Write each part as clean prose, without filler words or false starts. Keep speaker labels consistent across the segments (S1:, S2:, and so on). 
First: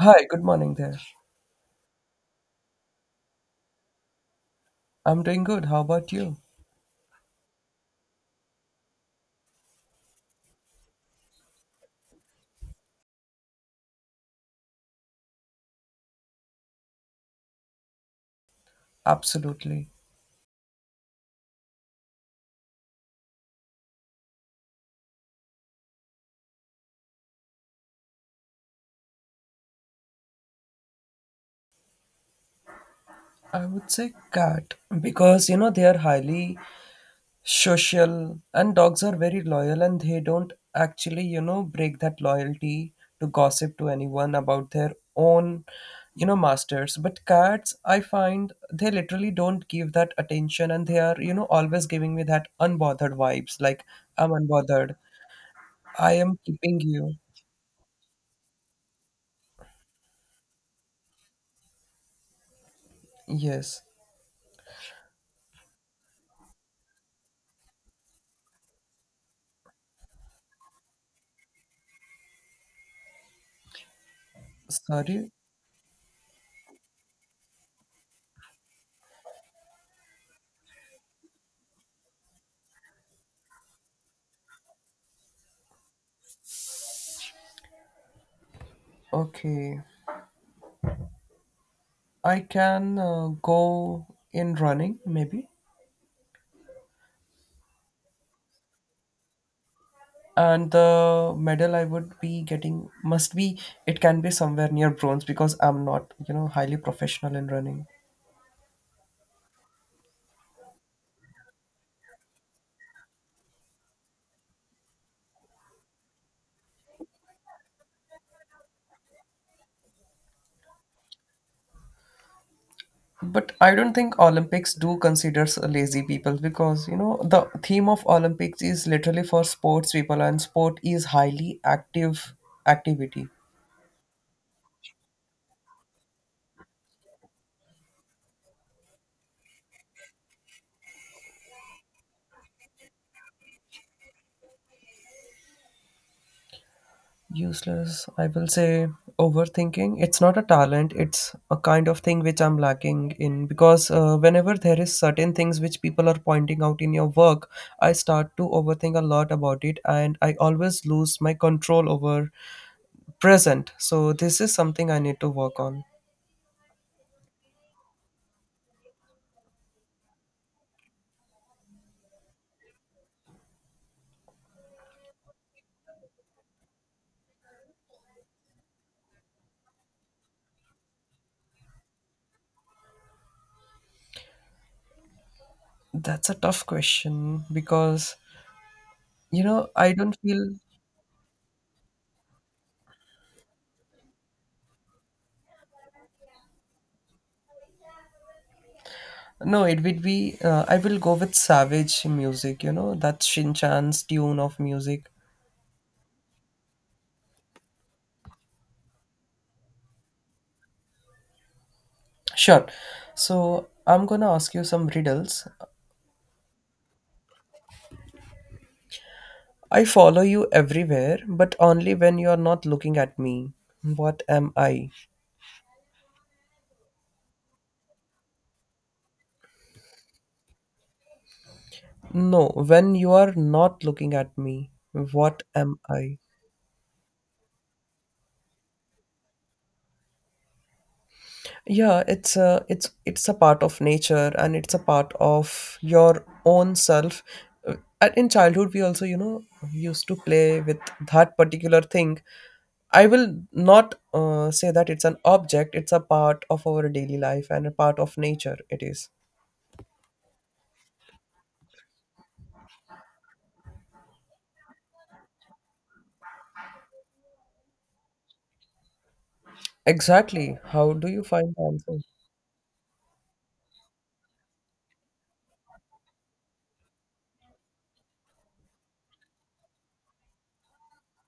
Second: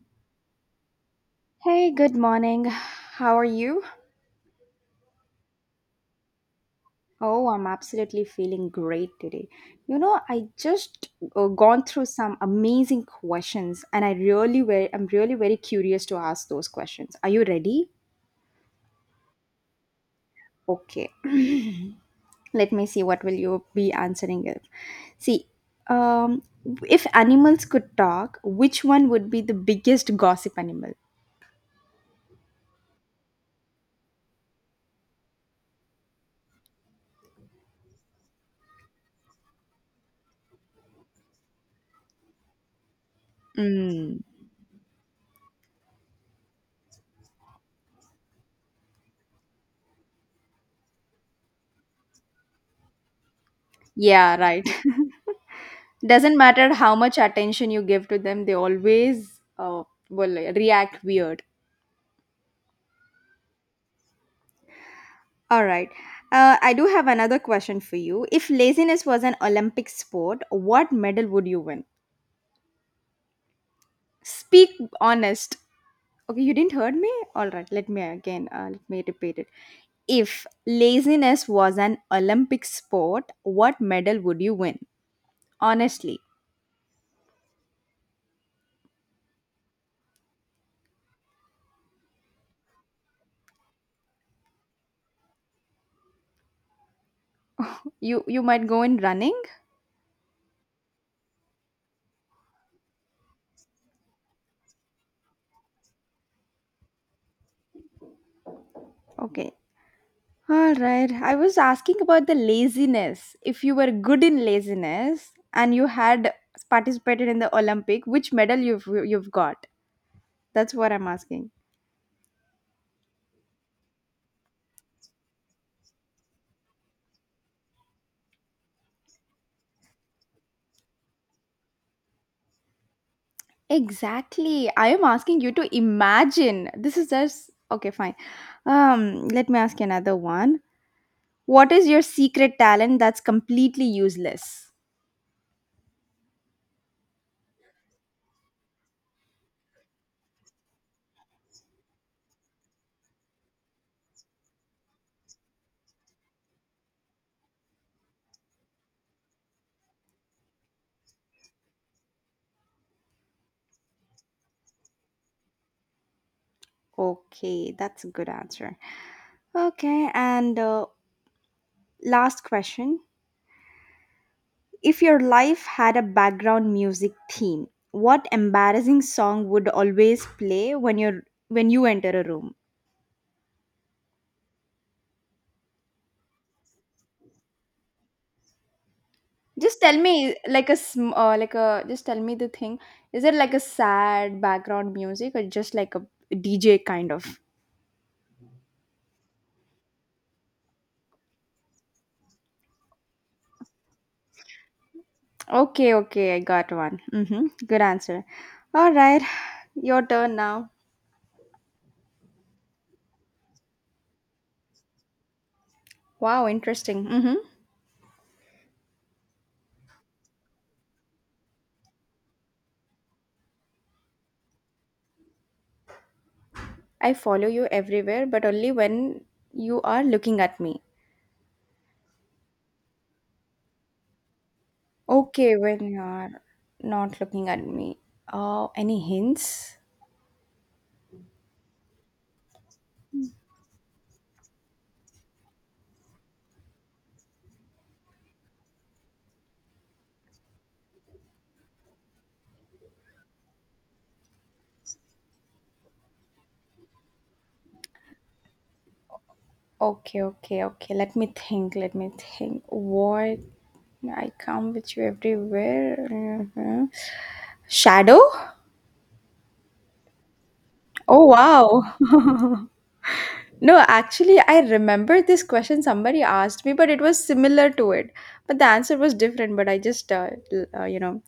S1: Hi, good morning there.
S2: Hey, good morning. How are you?
S1: I'm doing good. How about you?
S2: Oh, I'm absolutely feeling great today. I just gone through some amazing questions and I'm really very curious to ask those questions. Are you ready?
S1: Absolutely.
S2: Okay. Let me see what will you be answering it. See, um if animals could talk, which one would be the biggest gossip animal?
S1: I would say cat because you know they are highly social, and dogs are very loyal and they don't actually, you know, break that loyalty to gossip to
S2: Mm,
S1: anyone about their own, you know, masters. But cats, I find they literally don't give that attention and they are, you know, always giving me that unbothered vibes like I'm
S2: yeah, right.
S1: unbothered. I
S2: Doesn't
S1: am
S2: matter
S1: keeping
S2: how
S1: you.
S2: much attention you give to them, they always will react weird.
S1: Yes.
S2: All right. I do have another question for you. If laziness was an Olympic sport, what medal would you win? Speak.
S1: Sorry.
S2: Honest. Okay, you didn't heard me? All right, let me repeat it. If laziness was an Olympic sport, what medal would you win? Honestly.
S1: Okay. I can go in running maybe,
S2: You might go in running.
S1: and the medal I would be getting must be it can be somewhere near bronze because I'm not, you know, highly professional in running.
S2: Okay, all right. I was asking about the laziness. If you were good in laziness and you had participated in the Olympic, which medal you've got? That's what I'm asking.
S1: But I don't think Olympics do considers lazy people because you know the theme of Olympics is literally for sports people and sport is highly active activity.
S2: Exactly. I am asking you to imagine. This is just okay, fine. Let me ask you another one. What is your secret talent that's completely useless?
S1: Useless, I will say overthinking. It's not a talent, it's a kind of thing which I'm lacking in because whenever there is certain things which people are pointing out in your work, I start to overthink a lot about it and I always lose my control over present. So this is something I need to work on.
S2: Okay, that's a good answer. Okay, and last question. If your life had a background music theme, what embarrassing song would always play when you enter a room?
S1: That's a tough question because you know
S2: Just
S1: I
S2: tell
S1: don't
S2: me,
S1: feel
S2: like a, just tell me the thing. Is it like a sad background music or just like a DJ kind of?
S1: no it would be I will go with savage music, you know that's Shin Chan's tune of music.
S2: Okay, okay, I got one. Mhm. Good answer. All right. Your turn now.
S1: Sure. So I'm gonna ask you some riddles.
S2: Wow, interesting. Mhm.
S1: I follow you everywhere, but only when you are not looking at me. What am I?
S2: I follow you everywhere but only when you are looking at me.
S1: No, when you are not looking at me, what
S2: Okay,
S1: am
S2: when you
S1: I?
S2: are not looking at me. Any hints?
S1: Yeah, it's a it's a part of nature and it's a part of your own self. Uh, and in childhood, we also, you know, used to play with that particular thing. I will not say that it's an object. It's a part of our daily life and a part of nature. It is.
S2: Okay, okay, okay. Let me think. Let me think. What? I come with you everywhere. Mhm. Shadow?
S1: Exactly. How do you
S2: Oh,
S1: find the
S2: wow.
S1: answer?
S2: No, actually, I remember this question somebody asked me, but it was similar to it. But the answer was different, but I just,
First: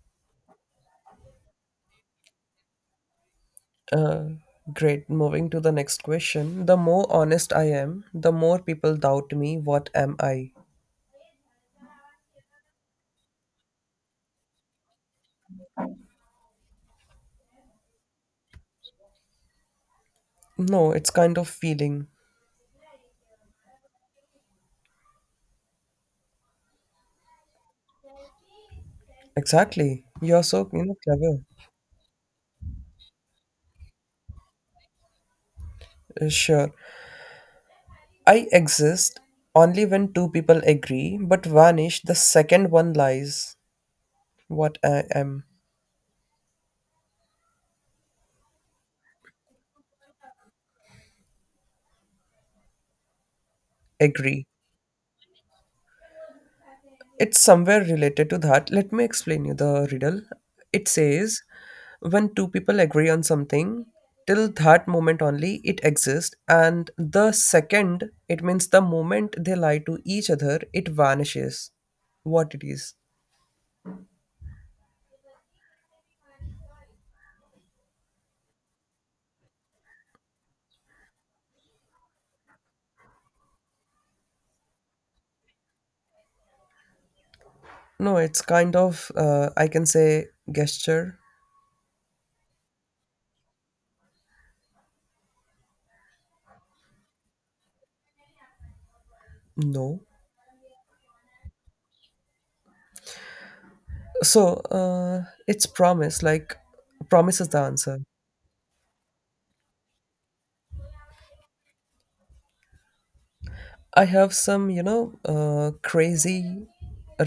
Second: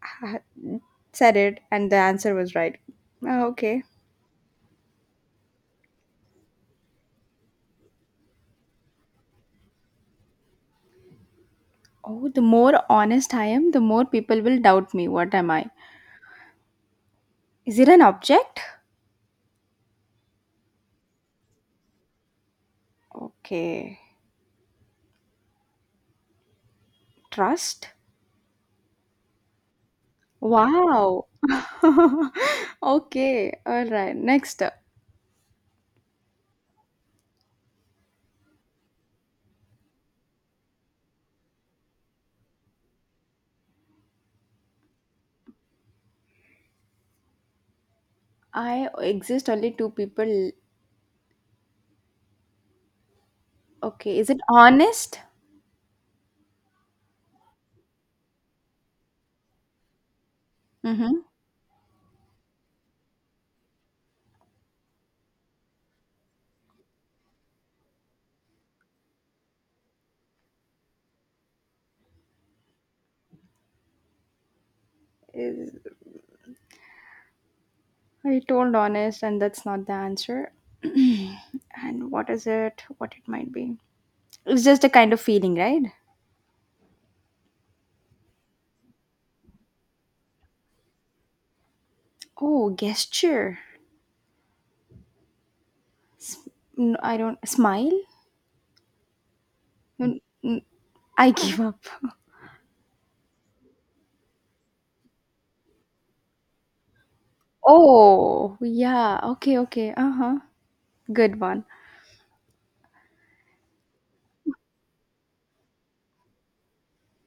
S2: said it, and the answer was right. Okay.
S1: Uh, Great. Moving to the next question. The more honest I am, the more people doubt me. What am I?
S2: Oh, the more honest I am, the more people will doubt me. What am I? Is it an object?
S1: No, it's kind of feeling.
S2: Okay. Trust?
S1: Exactly. You are so, you know,
S2: Wow.
S1: clever.
S2: Okay. All right. Next.
S1: Sure. I exist only when two people agree, but vanish the second one lies. What I am.
S2: I exist only two people. Okay. Is it
S1: Agree.
S2: honest?
S1: It's somewhere related to that. Let me explain you the riddle. It
S2: Mm-hmm.
S1: says when two people agree on something, till that moment only it exists, and the second, it means the moment they lie to each other, it vanishes. What it is.
S2: Is, I told honest, and that's not the answer. And what is it? What it might be? It's just a kind of feeling, right?
S1: No, it's kind of, I can say, gesture.
S2: Oh, gesture. S- I don't. Smile?
S1: No.
S2: N- n- I give up.
S1: So it's promise, like, promise is the answer.
S2: Oh, yeah. Okay, okay. Uh-huh. Good one.
S1: I have some, you know, crazy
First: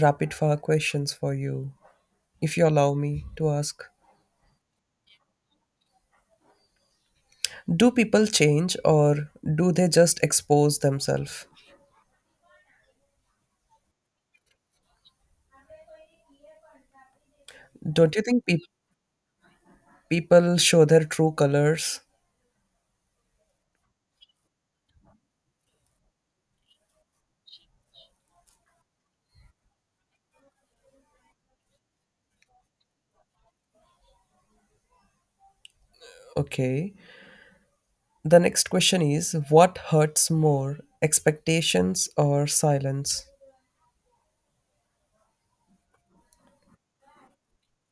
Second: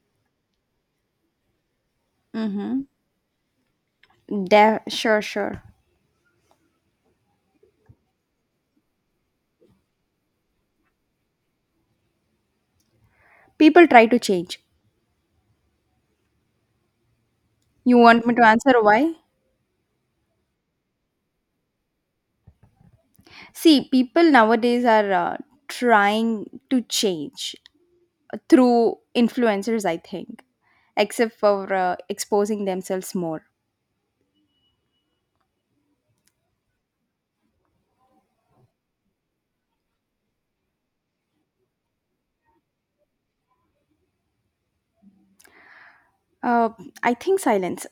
S1: rapid fire questions for you, if you
S2: Mm-hmm.
S1: allow me to ask.
S2: Sure, sure.
S1: Do people change or do they just expose themselves?
S2: People try to change. You
S1: Don't you
S2: want me
S1: think
S2: to answer why?
S1: people show their true colors?
S2: See, people nowadays are trying to change through influencers, I think, except for exposing themselves more.
S1: Okay. The next question is what hurts more, expectations or silence?
S2: Uh, I think silence.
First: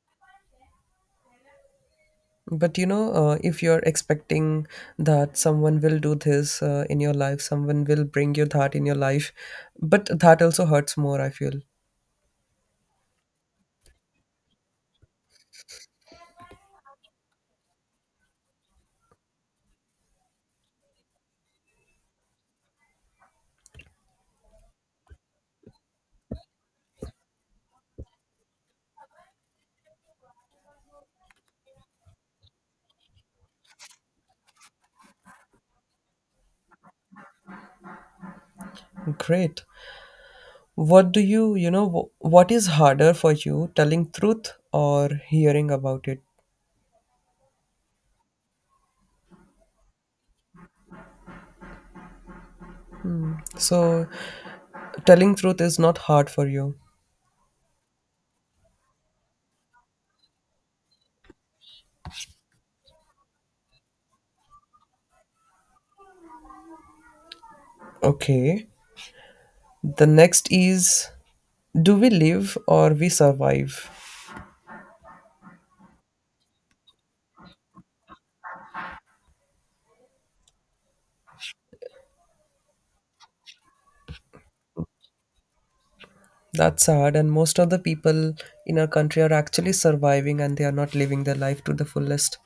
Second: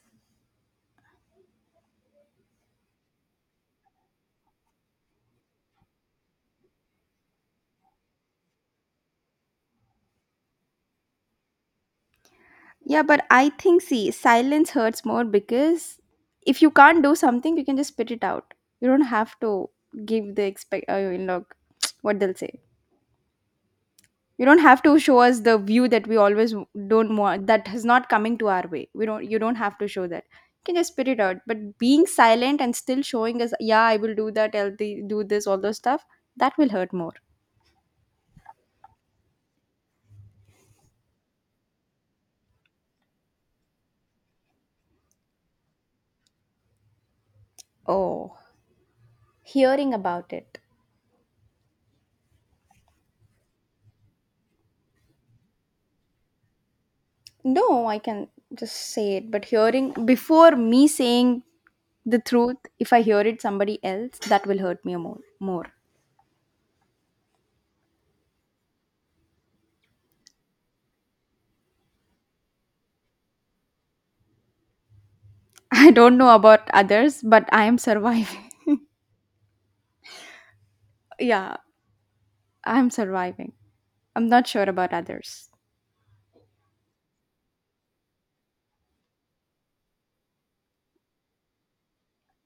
S1: But you know, if you're expecting that someone will do this in your life, someone will bring you that in your life, but that also hurts more, I feel.
S2: Yeah, but I think, see, silence hurts more because if you can't do something, you can just spit it out. You don't have to give the what they'll say. You don't have to show us the view that we always don't want, that is not coming to our way. We don't, you don't have to show that. You can just spit it out. But being silent and still showing us, yeah, I will do that, I'll do this, all those stuff, that will hurt more.
S1: Great. What do you, you know, what is harder for you, telling truth or hearing about it?
S2: Oh, hearing about it.
S1: So, telling truth is not hard for you.
S2: No, I can just say it, but hearing before me saying the truth, if I hear it somebody else, that will hurt me more. More.
S1: Okay. The next is do we live or we survive?
S2: I don't know about others, but I am surviving. Yeah, I'm surviving. I'm not sure about others.
S1: That's sad, and most of the people in our country are actually surviving and they are not living their life to the fullest.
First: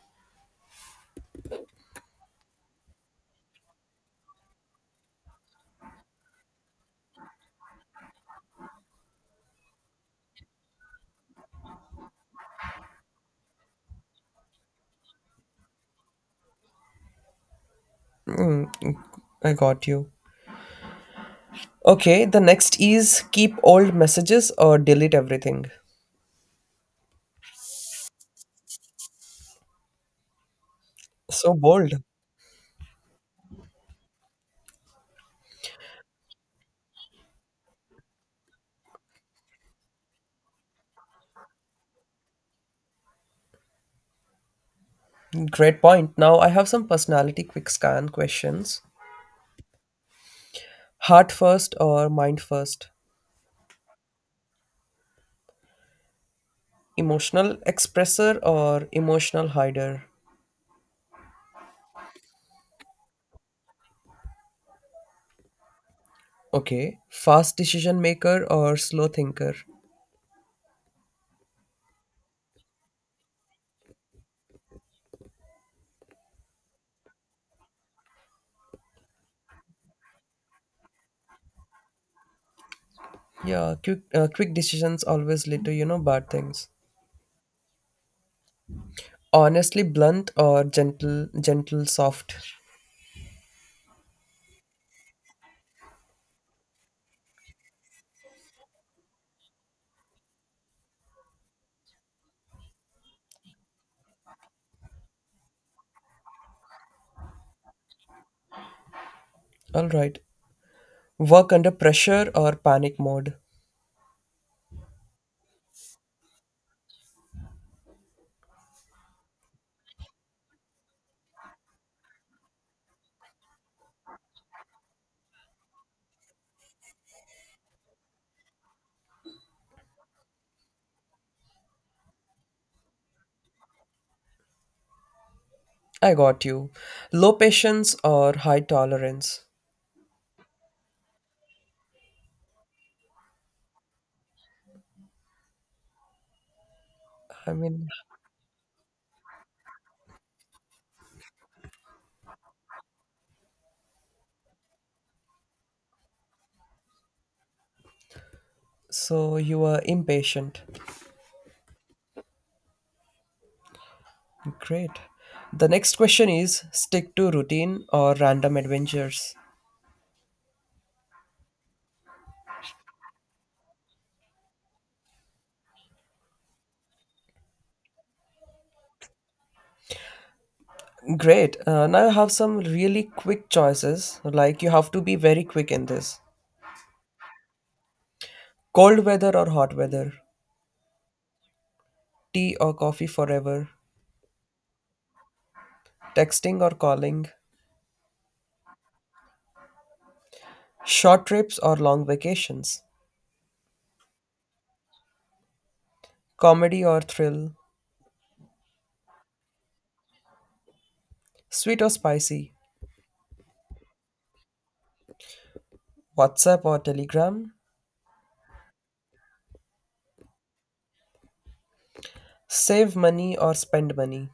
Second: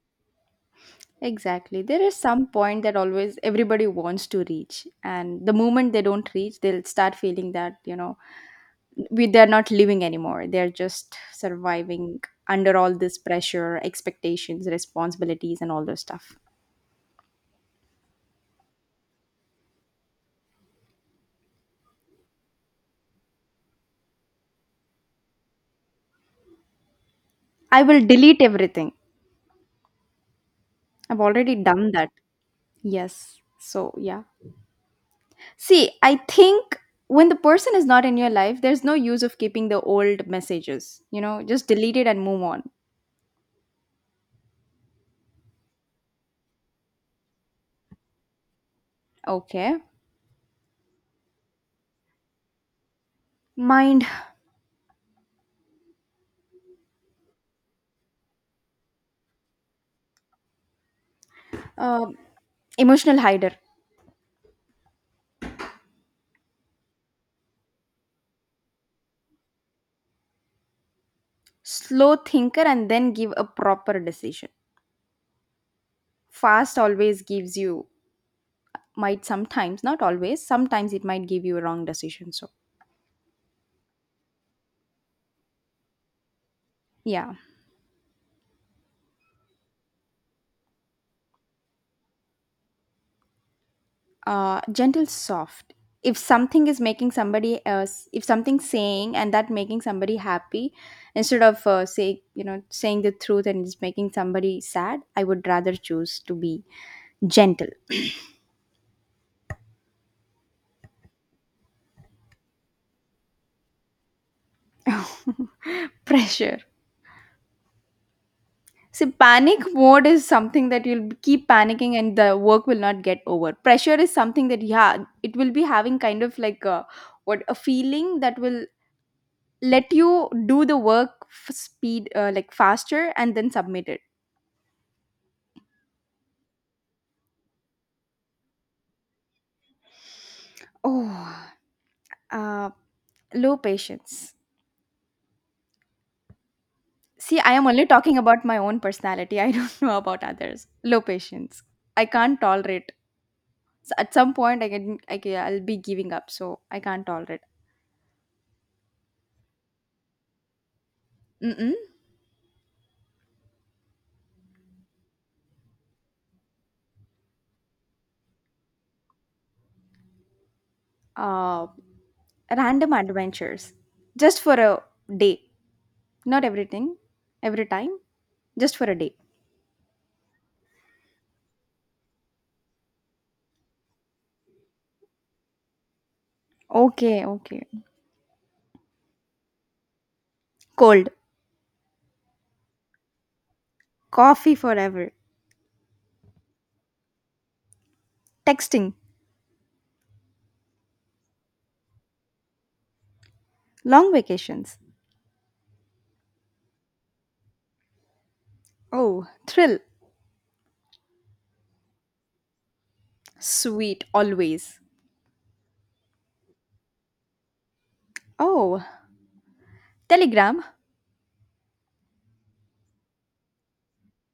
S2: Exactly. There is some point that always everybody wants to reach, and the moment they don't reach, they'll start feeling that you know we they're not living anymore, they're just surviving under all this pressure, expectations, responsibilities, and all those stuff.
S1: Mm, mm, I got you. Okay, the next is keep old messages or delete everything.
S2: I will delete everything. I've
S1: So
S2: already done
S1: bold.
S2: that. Yes, so yeah, see, I think when the person is not in your life, there's no use of keeping the old messages, just delete it and move on.
S1: Great point. Now I have some personality quick scan questions.
S2: Okay.
S1: Heart first or mind first?
S2: Mind.
S1: Emotional expressor or emotional hider?
S2: um Emotional hider.
S1: Okay. Fast decision maker or slow thinker?
S2: Slow thinker, and then give a proper decision. Fast always gives you, might sometimes, not always, sometimes it might give you a wrong decision, so.
S1: Yeah, quick decisions always lead to, you know, bad things.
S2: Yeah.
S1: Honestly, blunt or gentle, gentle, soft.
S2: Gentle, soft. If something is making somebody else, if something's saying and that making somebody happy, instead of saying the truth, and it's making somebody sad, I would rather choose to be gentle.
S1: All right. Work under pressure or panic mode.
S2: Pressure. See, panic mode is something that you'll keep panicking and the work will not get over. Pressure is something that, yeah, it will be having kind of like a, what, a feeling that will let you do the work speed, like, faster, and then submit it.
S1: I got you. Low patience or high tolerance.
S2: Oh, uh, low patience. See,
S1: I
S2: I am only
S1: mean,
S2: talking about my own personality, I don't know about others. Low patience. I can't tolerate. So at some point, I can, I'll be giving up, so I can't tolerate.
S1: so you are impatient.
S2: Mm-mm.
S1: Great. The next question is stick to routine or random adventures.
S2: uh Random adventures, just for a day, not everything every time, just for a day.
S1: Great. Now you have some really quick choices. Like you have to be very quick in this.
S2: Okay, okay.
S1: Cold weather or hot weather?
S2: Cold.
S1: Tea or coffee forever?
S2: Coffee forever.
S1: Texting or calling?
S2: Texting.
S1: Short trips or long vacations,
S2: Long vacations.
S1: comedy or thrill,
S2: Oh, thrill.
S1: sweet or spicy,
S2: Sweet, always.
S1: WhatsApp or Telegram,
S2: Oh, Telegram.
S1: save money or spend money.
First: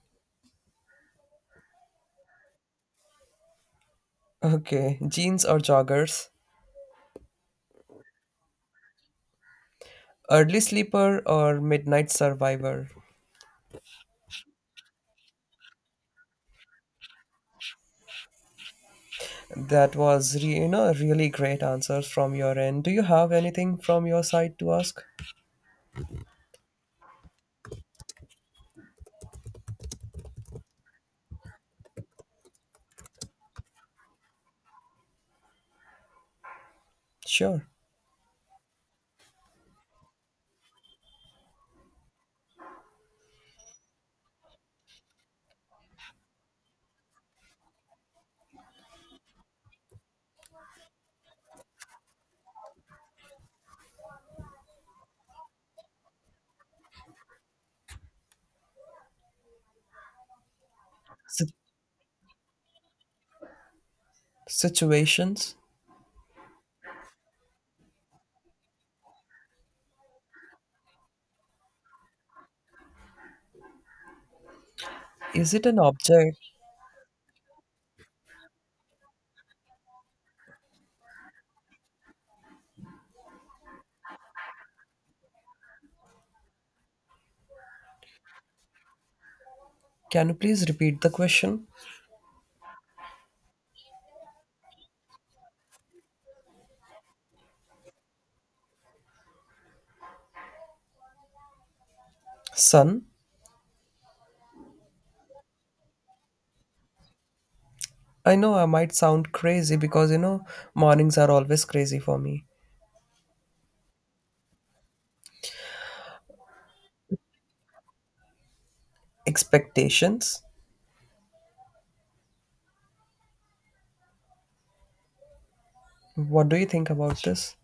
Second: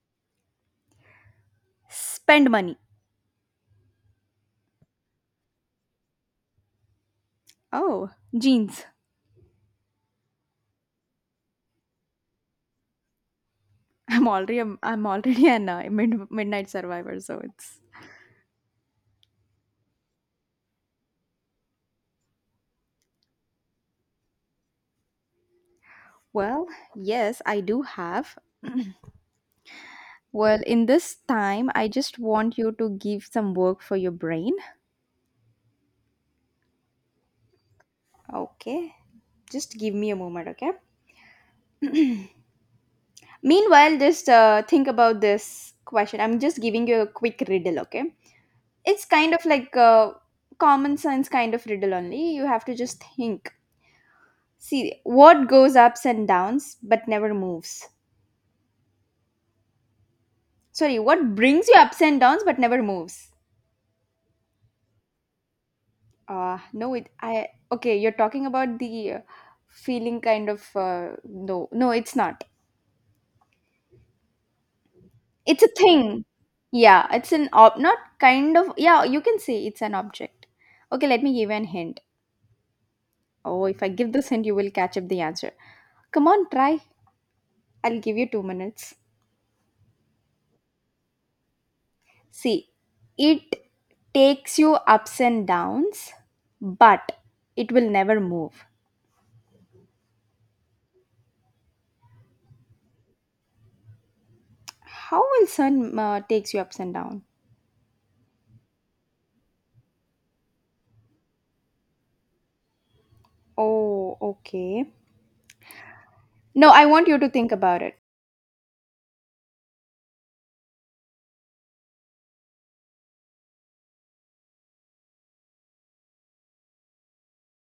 S2: Spend money.
S1: Okay, jeans or joggers,
S2: Oh, jeans.
S1: early sleeper or midnight survivor.
S2: I'm already an midnight survivor, so it's.
S1: You know really great answers from your end. Do you have anything from your side to ask?
S2: Well, yes, I do have. Well, in this time, I just want you to give some work for your brain.
S1: Sure.
S2: Okay, just give me a moment, okay? Meanwhile, just think about this question. I'm just giving you a quick riddle, okay? It's kind of like a common sense kind of riddle only. You have to just think. See, what goes ups and downs but never moves? Sorry, what
S1: Si-
S2: brings you ups and downs but never moves?
S1: Situations.
S2: No, okay, you're talking about the feeling kind of, no, no, it's not.
S1: Is
S2: It's
S1: it
S2: a
S1: an
S2: thing.
S1: object?
S2: Yeah, it's an, not kind of, yeah, you can say it's an object. Okay, let me give you an hint. Oh, if I give this hint, you will catch up the answer. Come on, try. I'll give you 2 minutes.
S1: Can you please repeat the question?
S2: See, it takes you ups and downs, but it will never move.
S1: Sun.
S2: How will sun takes you ups and down?
S1: I know I might sound crazy because you know mornings are always crazy for me.
S2: Oh, okay. No, I want you to think about it.
S1: Expectations? What do you think about this?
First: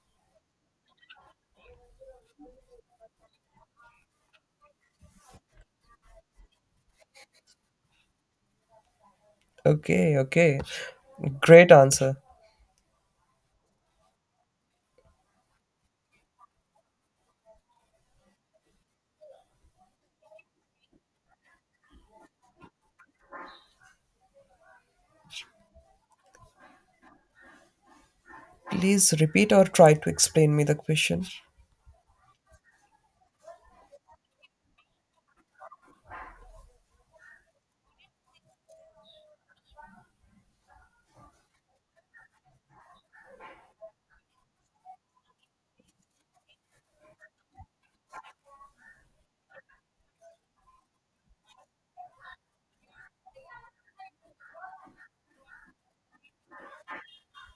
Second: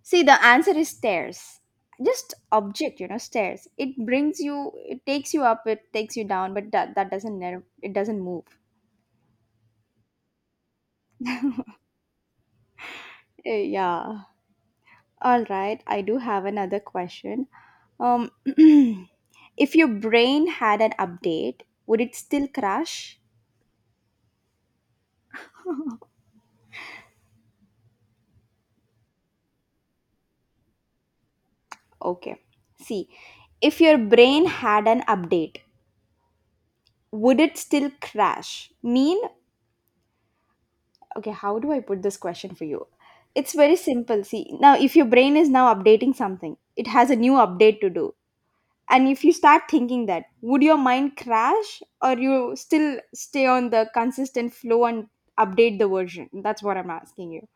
S2: See, the answer is stairs. Just object, stairs. It brings you, it takes you up, it takes you down, but that doesn't, it doesn't move.
S1: Okay, okay. Great answer.
S2: Eh, yeah. All right. I do have another question. Um, if your brain had an update, would it still crash?
S1: Please repeat or try to explain me the question.
S2: Okay. See, if your brain had an update, would it still crash? Okay, how do I put this question for you? It's very simple. See, now if your brain is now updating something, it has a new update to do. And if you start thinking that, would your mind crash or you still stay on the consistent flow and update the version? That's what I'm asking you.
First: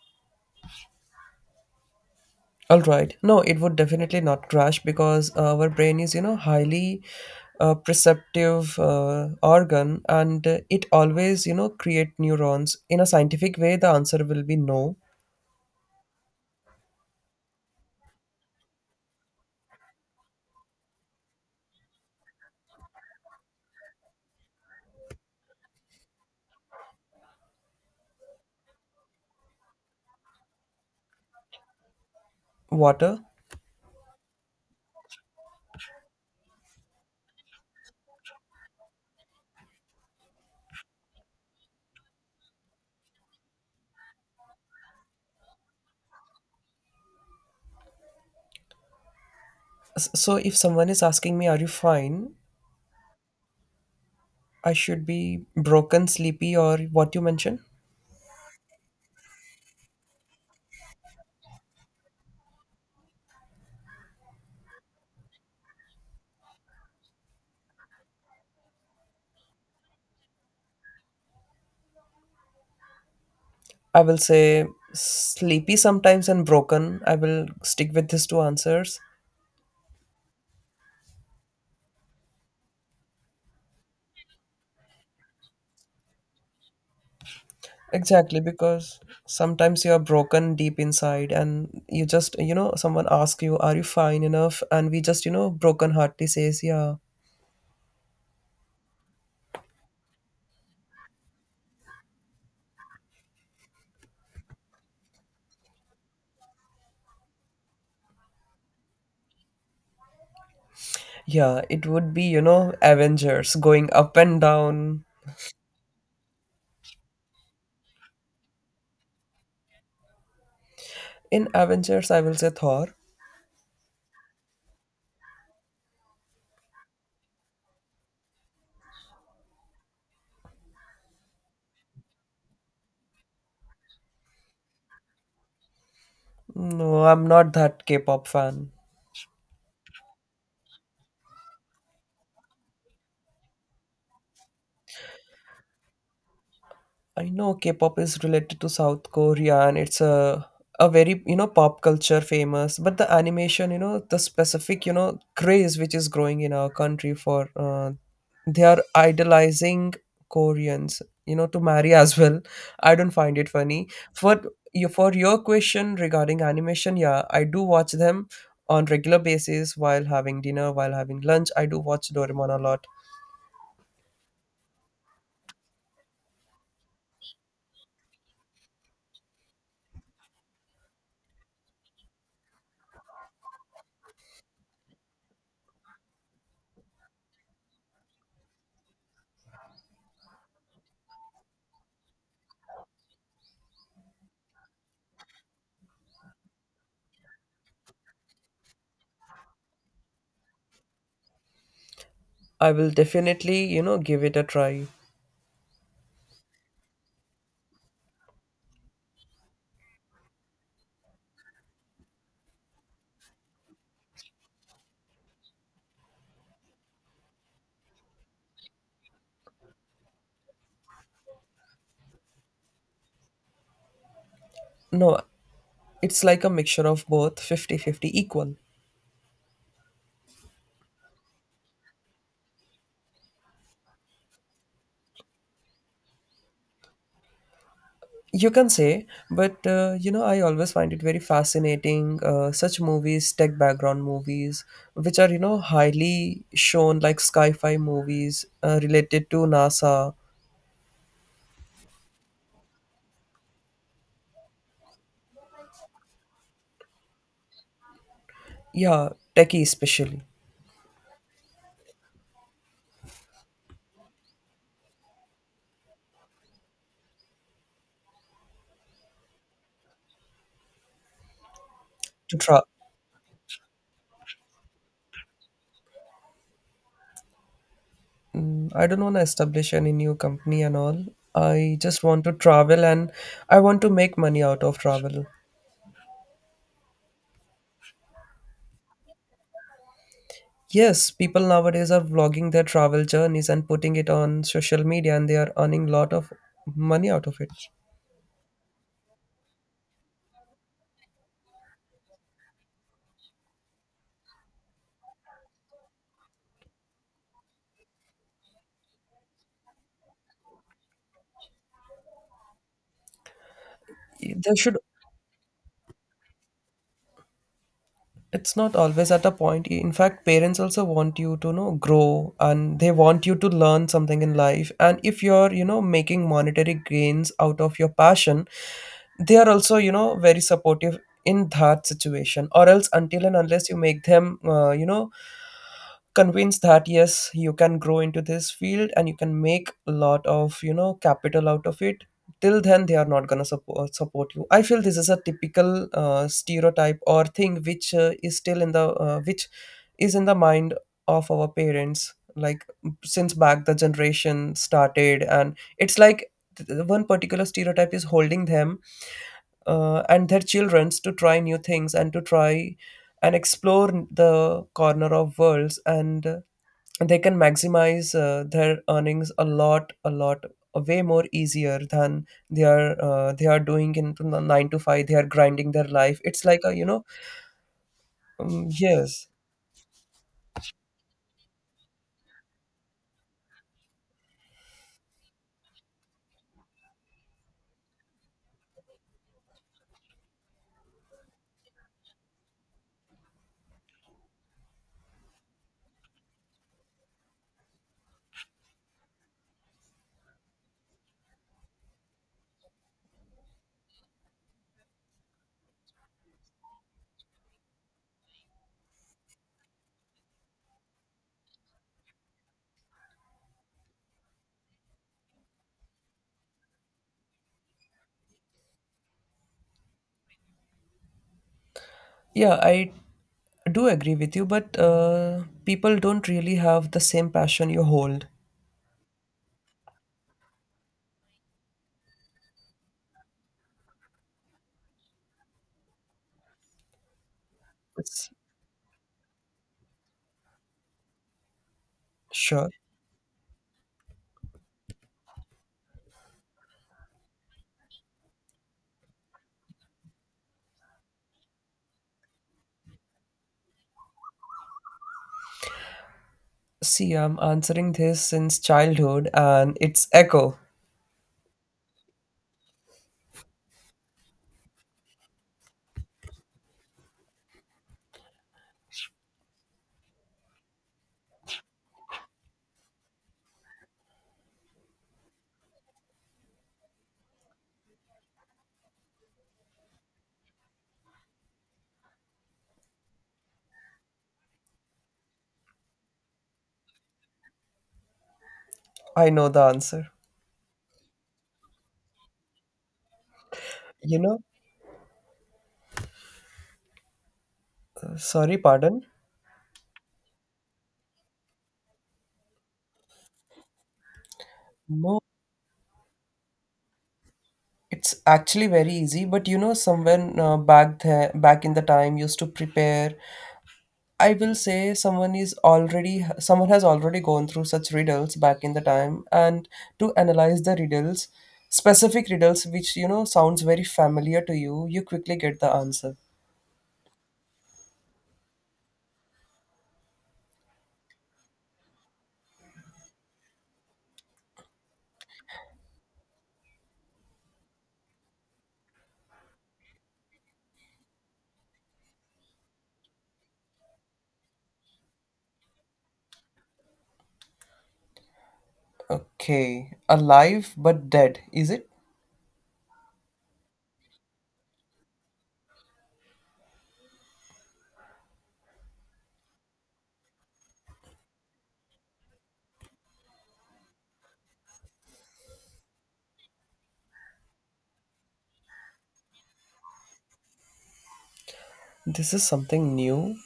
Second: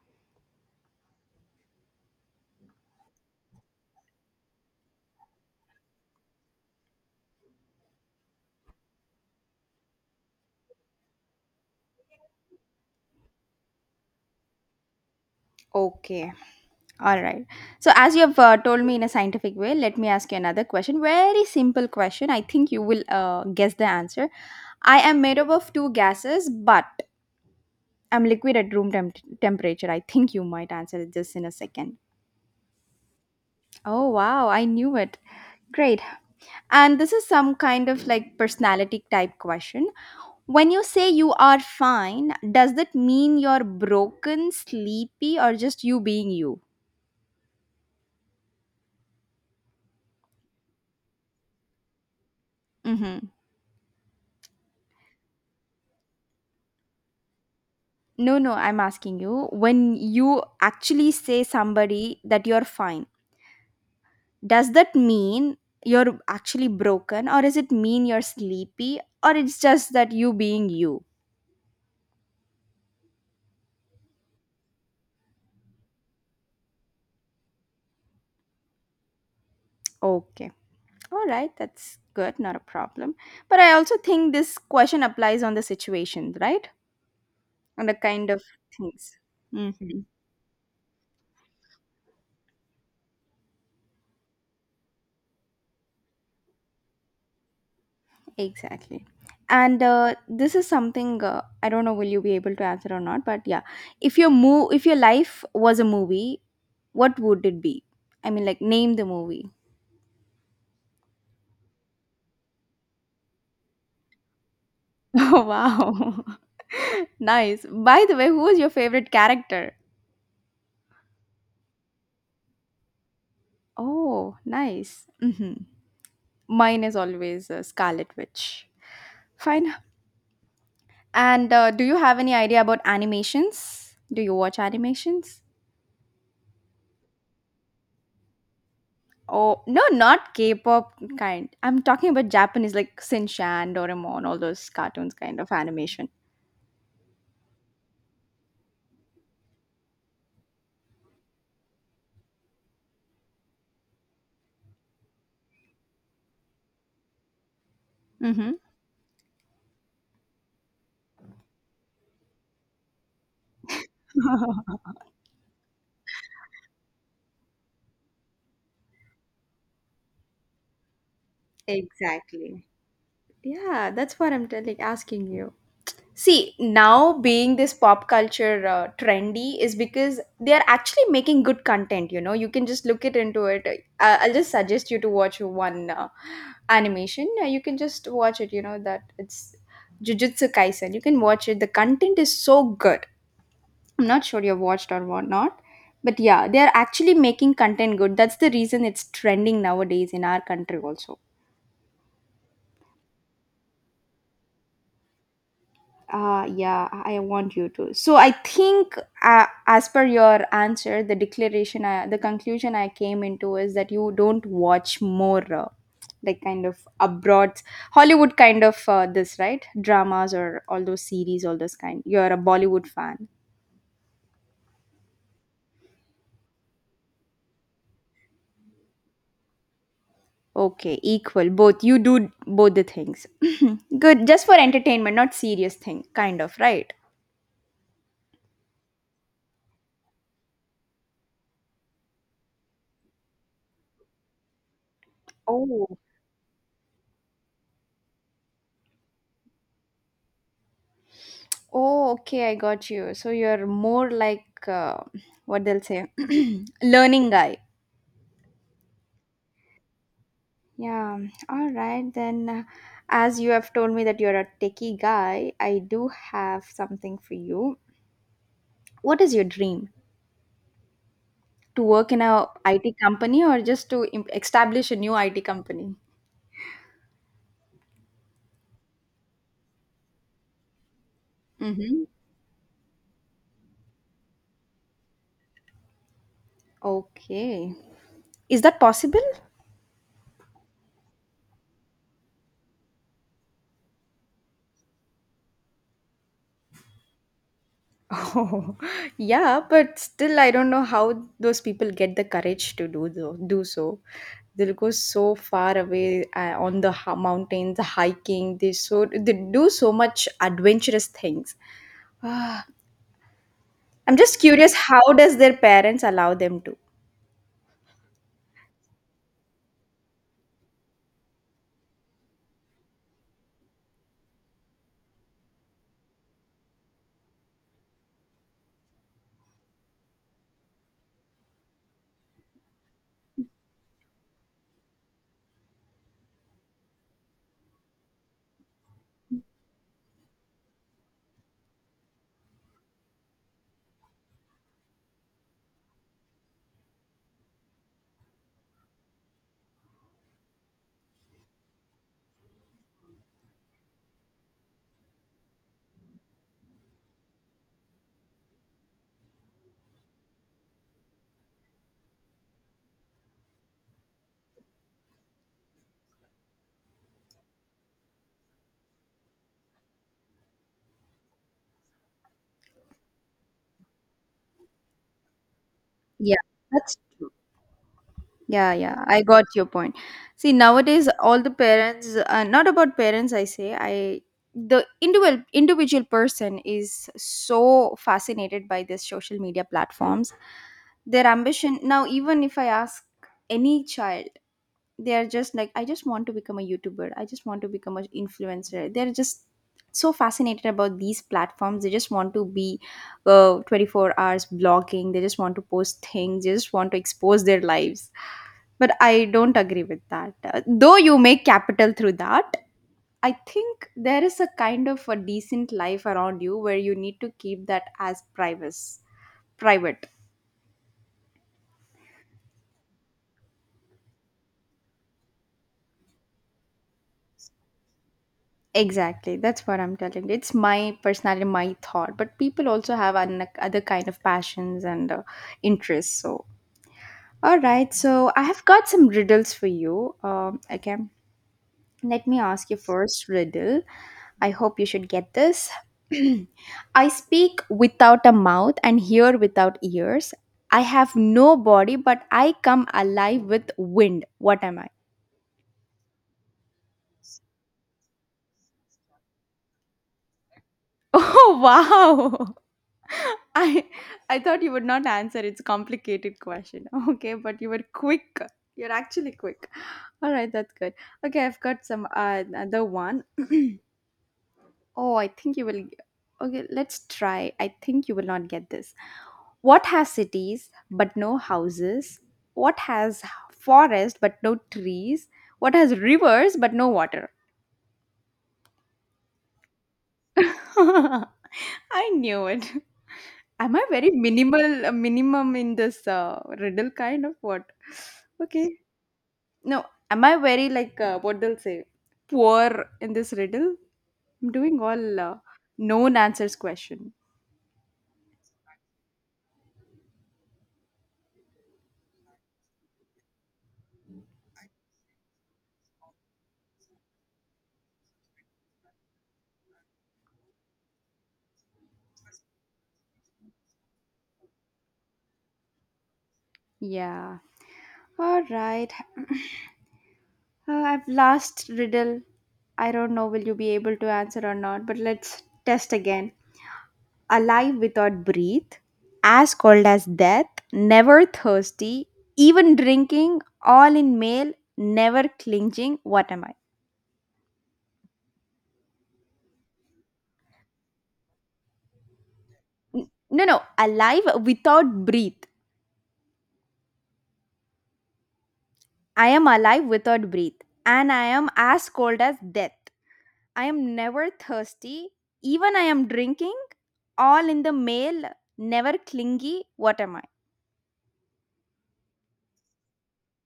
S1: All right. No, it would definitely not crash because our brain is, you know, highly perceptive organ, and it always, you know, create neurons. In a scientific way, the answer will be no.
S2: Okay. All right. So, as you have told me in a scientific way, let me ask you another question. Very simple question. I think you will guess the answer. I am made up of two gases, but I'm liquid at room temperature. I think you might answer this in a second.
S1: Water.
S2: Oh, wow. I knew it. Great. And this is some kind of like personality type question. When you say you are fine, does that mean you're broken, sleepy, or just you being you?
S1: So if someone is asking me, are you fine?
S2: Mhm.
S1: I should be broken, sleepy, or what you mentioned.
S2: No, no, I'm asking you when you actually say somebody that you're fine, does that mean you're actually broken or does it mean you're sleepy or it's just that you being you?
S1: I will say sleepy sometimes and broken. I will stick with these two answers.
S2: Okay. All right, that's good, not a problem. But I also think this question applies on the situation, right? On the kind
S1: Exactly,
S2: of
S1: because
S2: things. Hmm.
S1: sometimes you are broken deep inside, and you just, you know, someone asks you, are you fine enough? And we just, you know, broken heartedly says, yeah,
S2: Exactly. And this is something I don't know will you be able to answer or not, but yeah, if your life was a movie, what would it be? I mean, like name the movie.
S1: yeah, it would be, you know, Avengers going up and down.
S2: Oh wow, nice. By the way, who was your favorite character?
S1: In Avengers, I will say Thor.
S2: Oh, nice. Hmm. Mine is always Scarlet Witch. Fine. And do you have any idea about animations? Do you watch animations?
S1: No, I'm not that K pop fan.
S2: Oh, no, not K-pop kind. I'm talking about Japanese, like Shinchan, Doraemon, all those cartoons kind of animation.
S1: I know K-pop is related to South Korea and it's a very, you know, pop culture famous, but the animation, you know, the specific, you know, craze which is growing in our country for
S2: Mm-hmm.
S1: they are idolizing Koreans, you know, to marry as well. I don't find it funny. For you for your question regarding animation, yeah, I do watch them on regular basis while having dinner, while having lunch. I do watch Doraemon a
S2: Exactly.
S1: lot.
S2: Yeah, that's what I'm telling, asking you. See, now being this pop culture trendy is because they are actually making good content, you know. You can just look it into it. I'll just suggest you to watch one animation. You can just watch it, that it's Jujutsu Kaisen. You can watch it. The content is so good. I'm not sure you've watched or whatnot. But yeah, they're actually making content good. That's the reason it's trending nowadays in our country also.
S1: I will definitely, you know, give it a try.
S2: Yeah, I want you to. So I think, as per your answer, the declaration, the conclusion I came into is that you don't watch more like kind of abroad Hollywood kind of this right dramas or all those series, all those kind. You're a Bollywood fan.
S1: No, it's like a mixture of both 50-50 equal.
S2: Okay, equal. Both. You do both the things. Good. Just for entertainment, not serious thing, kind of, right?
S1: You can say, but you know, I always find it very fascinating. Such movies, tech background movies, which are, you know,
S2: Oh.
S1: highly shown like sci fi movies related to NASA.
S2: Oh, okay, I got you. So you're more like what they'll say, learning guy.
S1: Yeah, techie especially.
S2: Yeah. All right then. As you have told me that you're a techie guy, I do have something for you. What is your dream? To work in
S1: To
S2: a
S1: tra-
S2: IT company or just to establish a new IT company?
S1: Mm, I don't want to establish any new company and all. I just
S2: Mm-hmm.
S1: want to travel and I want to make money out of travel.
S2: Okay. Is that possible?
S1: Yes, people nowadays are vlogging their travel journeys and putting it on social media and they are earning lot of money out of it.
S2: Oh, yeah, but still, I don't know how those people get the courage to do so. They'll go so far away on the mountains, hiking. They do so much adventurous things. Ah, I'm just
S1: There
S2: curious,
S1: should
S2: how does their parents allow them to?
S1: it's not always at a point. In fact, parents also want you to, you know, grow and they want you to learn something in life. And if you're, you know, making monetary gains out of your passion, they are also, you know, very supportive in that situation. Or else until and unless you make them you know, convinced that yes you can grow into this field and you can make a lot of, you know, capital out of it, till then they are not going to support you. I feel this is a typical stereotype or thing which is still in the which is in the mind of our parents like since back the generation started, and it's like one particular stereotype is holding them and their childrens to try new things and to try and explore the corner of worlds, and they can maximize their earnings a lot, a lot, a way more easier than they are they are doing in from the 9 to 5. They are grinding their life.
S2: Yeah,
S1: It's like a, you
S2: that's.
S1: know,
S2: Yeah, yeah, I
S1: yes,
S2: got your point. See, nowadays, all the parents, not about parents, I say, I the individual person is so fascinated by these social media platforms. Their ambition now, even if I ask any child, they are just like, I just want to become a YouTuber. I just want to become an influencer. They're just so fascinated about these platforms. They just want to be 24 hours blogging. They just want to post things. They just want to expose their lives, but I don't agree with that. Though you make capital through that, I think there is a kind of a decent life around you where you need to keep that as privacy, private.
S1: yeah, I do agree with you, but people don't really have the same passion you hold
S2: Exactly. That's what I'm telling. You. It's my personality, my thought. But people also have an, other kind of passions and interests. So, all right.
S1: it's
S2: So I have got some riddles for you. Okay. Let me
S1: sure.
S2: ask you first riddle. I hope you should get this. I speak without a mouth and hear without ears. I have no body, but I come alive with wind. What am I?
S1: See, I'm answering this since childhood and it's echo.
S2: Oh wow! I I thought you would not answer. It's a complicated question. Okay, but you were quick. You're actually quick. All right, that's good. Okay, I've got some another one. Oh, I think you will. Okay, let's try. I think you will not get this. What has cities but no houses? What has forest but no trees? What has rivers but no water?
S1: I know the answer,
S2: I knew it. Am I very
S1: you know.
S2: minimum in this riddle kind of what?
S1: Sorry,
S2: Okay.
S1: pardon.
S2: No, am I very like what they'll say? Poor in this riddle? I'm doing
S1: No,
S2: all known answers question.
S1: it's actually very easy, but you know, someone back there, back in the time used to prepare. I will say someone is already, someone has already gone through such riddles back in the time, and to analyze the riddles, specific riddles which you know sounds very familiar to you, you quickly get the answer.
S2: Yeah. All right. I've last riddle. I don't know will you be able to answer or not, but let's test again. Alive without breath, as cold as death, never thirsty, even drinking, all in male, never clinging. What am I?
S1: Okay, alive but dead, is it?
S2: No, no, alive without breath. I am alive without breath, and I am as cold as death. I am never thirsty, even I am drinking, all in the male, never clingy. What am I?
S1: This is something new.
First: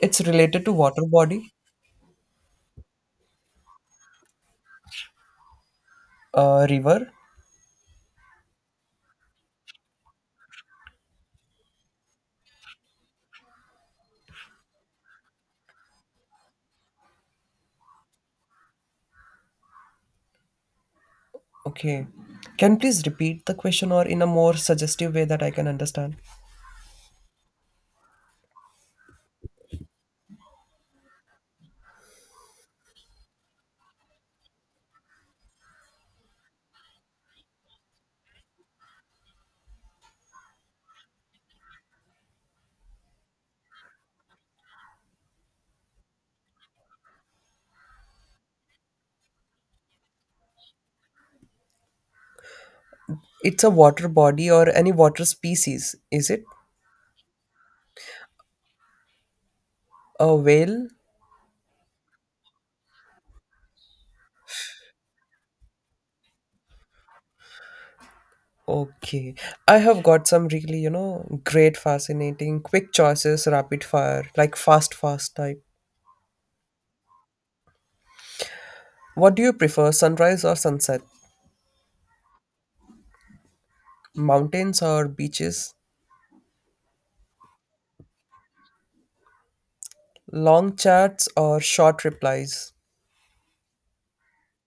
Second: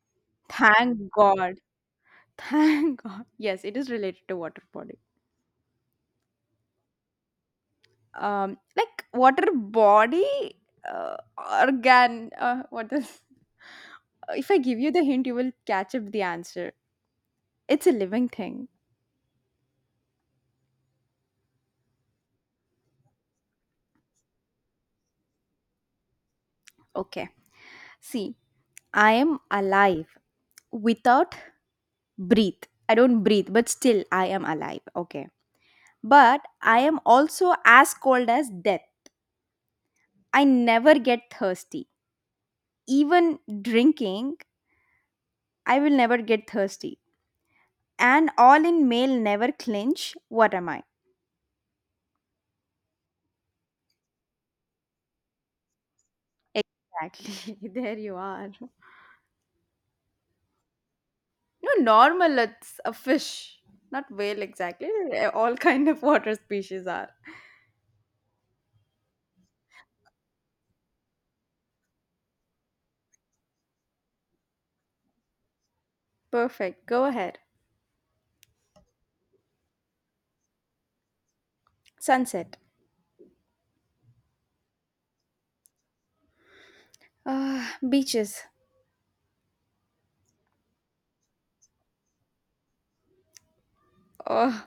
S1: It's related to water
S2: Thank
S1: body,
S2: God. Thank God. Yes, it is related to water body.
S1: river.
S2: Like water body uh, organ. What is? If I give you the hint, you will catch up the answer. It's a living thing.
S1: Okay. Can you please repeat the question or in a more suggestive way that I can understand?
S2: Okay. See, I am alive without breathe. I don't breathe, but still I am alive. Okay. But I am also as cold as death. I never get thirsty. Even drinking, I will never get thirsty. And all in male never clinch. What am I?
S1: It's a water body or any water species, is it?
S2: Exactly. There you are.
S1: A whale?
S2: No, normal. It's a fish, not whale exactly. Eh, all kind of water species are.
S1: Okay. I have got some really, you know, great, fascinating, quick choices, rapid fire, like fast, fast type.
S2: Perfect. Go ahead.
S1: What do you prefer, sunrise or sunset?
S2: Sunset.
S1: Mountains or beaches?
S2: Ah, beaches.
S1: Long chats or short replies?
S2: Oh,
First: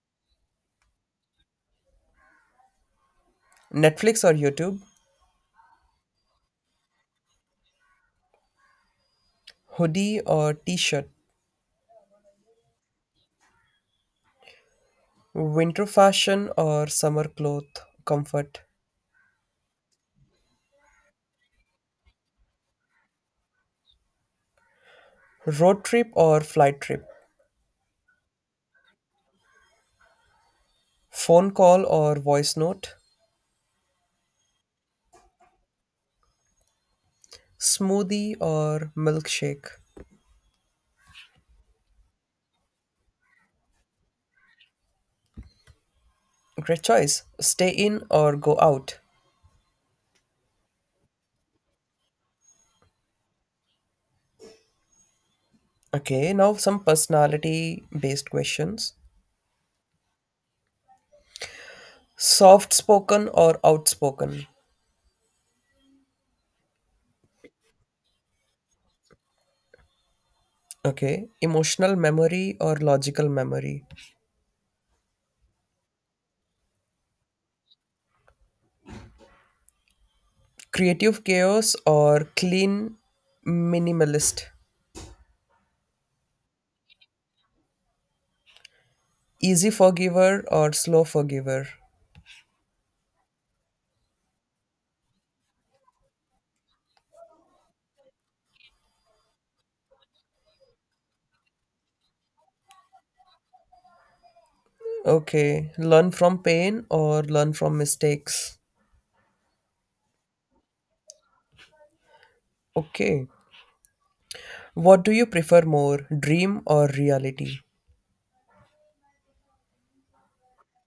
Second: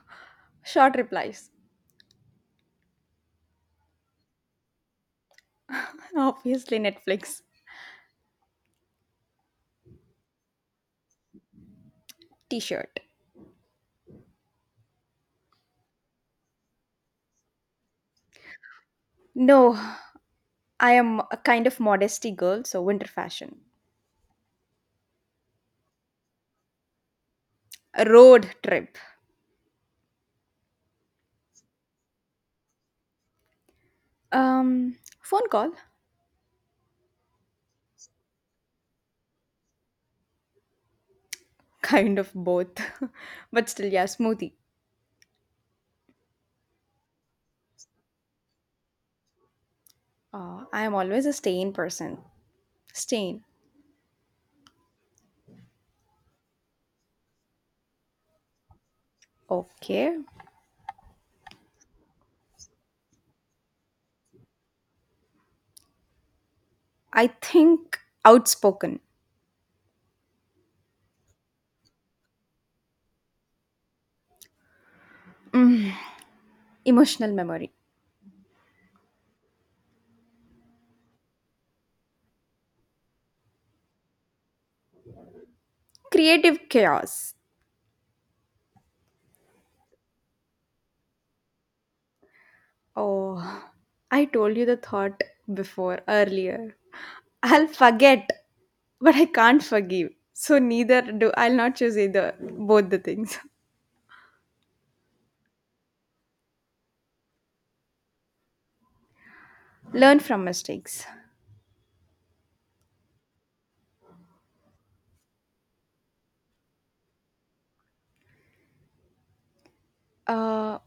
S2: short replies.
S1: Netflix or YouTube?
S2: Obviously, Netflix.
S1: Hoodie or t shirt?
S2: T-shirt.
S1: Winter fashion or summer cloth comfort?
S2: No, I am a kind of modesty girl, so winter fashion.
S1: Road trip or flight trip?
S2: A road trip.
S1: Phone call or voice note?
S2: Phone call.
S1: Smoothie or milkshake?
S2: Kind of both, but still, yeah, smoothie.
S1: Great choice. Stay in or go out?
S2: I am always a stain person. Stain.
S1: Okay, now some personality based questions.
S2: Okay.
S1: Soft spoken or outspoken?
S2: I think outspoken,
S1: Okay. Emotional memory or logical memory?
S2: emotional memory,
S1: Creative chaos or clean minimalist?
S2: creative chaos.
S1: Easy forgiver or slow forgiver?
S2: Oh, I told you the thought before earlier. I'll forget, but I can't forgive. So neither do I'll not choose either both the things.
S1: Okay, learn from pain or learn from mistakes.
S2: Learn from mistakes.
S1: Okay, what do you prefer more, dream or reality?
S2: Uh,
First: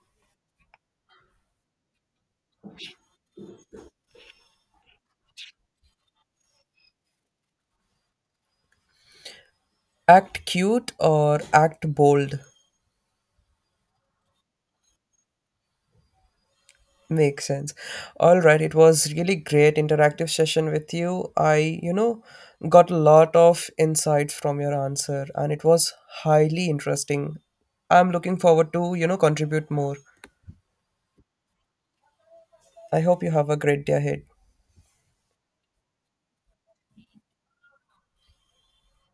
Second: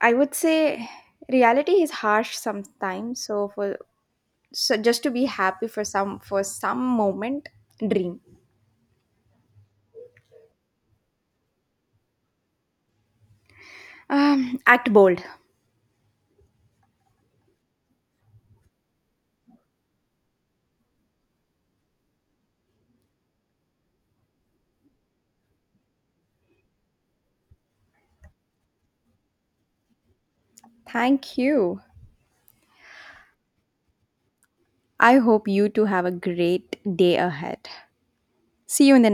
S2: I would say reality is harsh sometimes. So just to be happy for some moment dream.
S1: Act cute or act bold?
S2: Act bold.
S1: Makes sense. All right, it was really great interactive session with you. I, you know, got a lot of insights from your answer and it was highly interesting. I'm looking forward to, you know, contribute more.
S2: Thank you.
S1: I hope you have a great day ahead.
S2: I hope you two have a great day ahead. See you in the next